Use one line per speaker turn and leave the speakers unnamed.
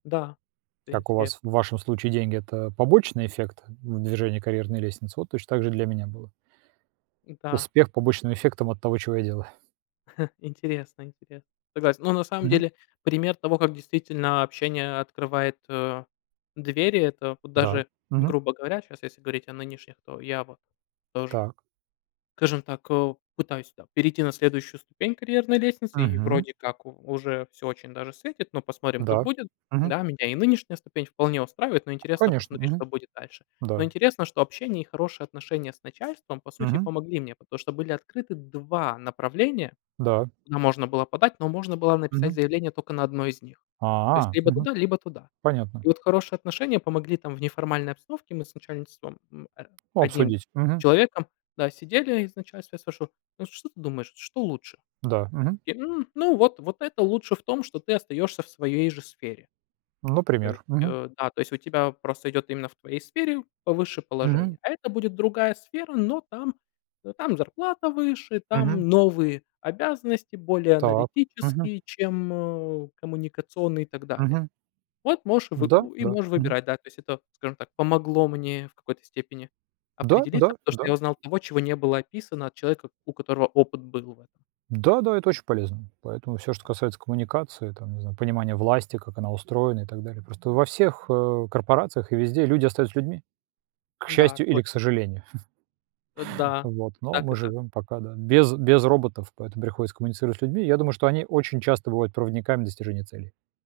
Да. Это
Как у вас,
интересно.
в вашем случае деньги- это побочный эффект в движении карьерной лестницы? Вот точно так же и для меня было.
Да.
Успех побочным эффектом от того, чего я делаю.
Интересно интересно, согласен. Ну, на самом
Мгм.
деле, пример того, как действительно общение открывает, э, двери- это вот
Да.
даже,
Мгм.
грубо говоря, щас, если говорить о нынешних, то я вот тоже,
Так.
скажем так, эу, пытаюсь там перейти на следующую ступень карьерной лестницы, и
Мгм.
вроде как у уже всё очень даже светит, но посмотрим, как
Да.
будет.
Мгм.
Да, меня и нынешняя ступень вполне устраивает, но интересно
Конечно,
посмотреть, что
мгм,
будет дальше. Но
да.
интересно, что общение и хорошие отношения с начальством по сути
Мгм.
помогли мне, потому что были открыты 2 направления,
Да.
куда можно было подать, но можно было написать
Мгм.
заявление тока на 1 из них. То есть
А,
либо
мгм.
туда, либо туда.
Понятно.
И вот хорошие отношения помогли там в неформальной обстановке Мы с начальством, м, э,
Ну,
1
обсудить. Мгм.
человеком, да, сидели, и с начальством я слышу: "Ну вот что ты думаешь, что лучше?"
Да.
И
Мгм.
такие: "М, ну, вот вот это лучше в том, что ты остаешься в своей же сфере". То есть,
Например. Мгм.
э, да, то есть у тебя просто идет именно в твоей сфере повыше положение,
Мгм.
а это будет другая сфера, но там но там зарплата выше,
Мгм.
там новые обязанности более
Так. Мгм.
аналитические, чем, э, коммуникационные и так далее.
Мгм.
Вот можешь вы
Да
ну и
да.
можешь
Мгм.
выбирать. Да, то есть это, скажем так, помогло мне в какой-то степени
Да
определиться,
да
потому что
да.
я узнал того, чего не было описано, от человека, у которого опыт был в этом.
Да да, это очень полезно, поэтому всё, что касается коммуникации, там, не знаю, понимания власти, как она устроена и так далее, просто во всех, э, корпорациях и везде люди остаются людьми, к
Да,
счастью или к
точно.
сожалению.
Э, да,
Вот,
и
но
так, и
мы
так.
живём пока, да, без без роботов, поэтому приходится коммуницировать с людьми. Я думаю, что они очень часто бывают проводниками достижения целей.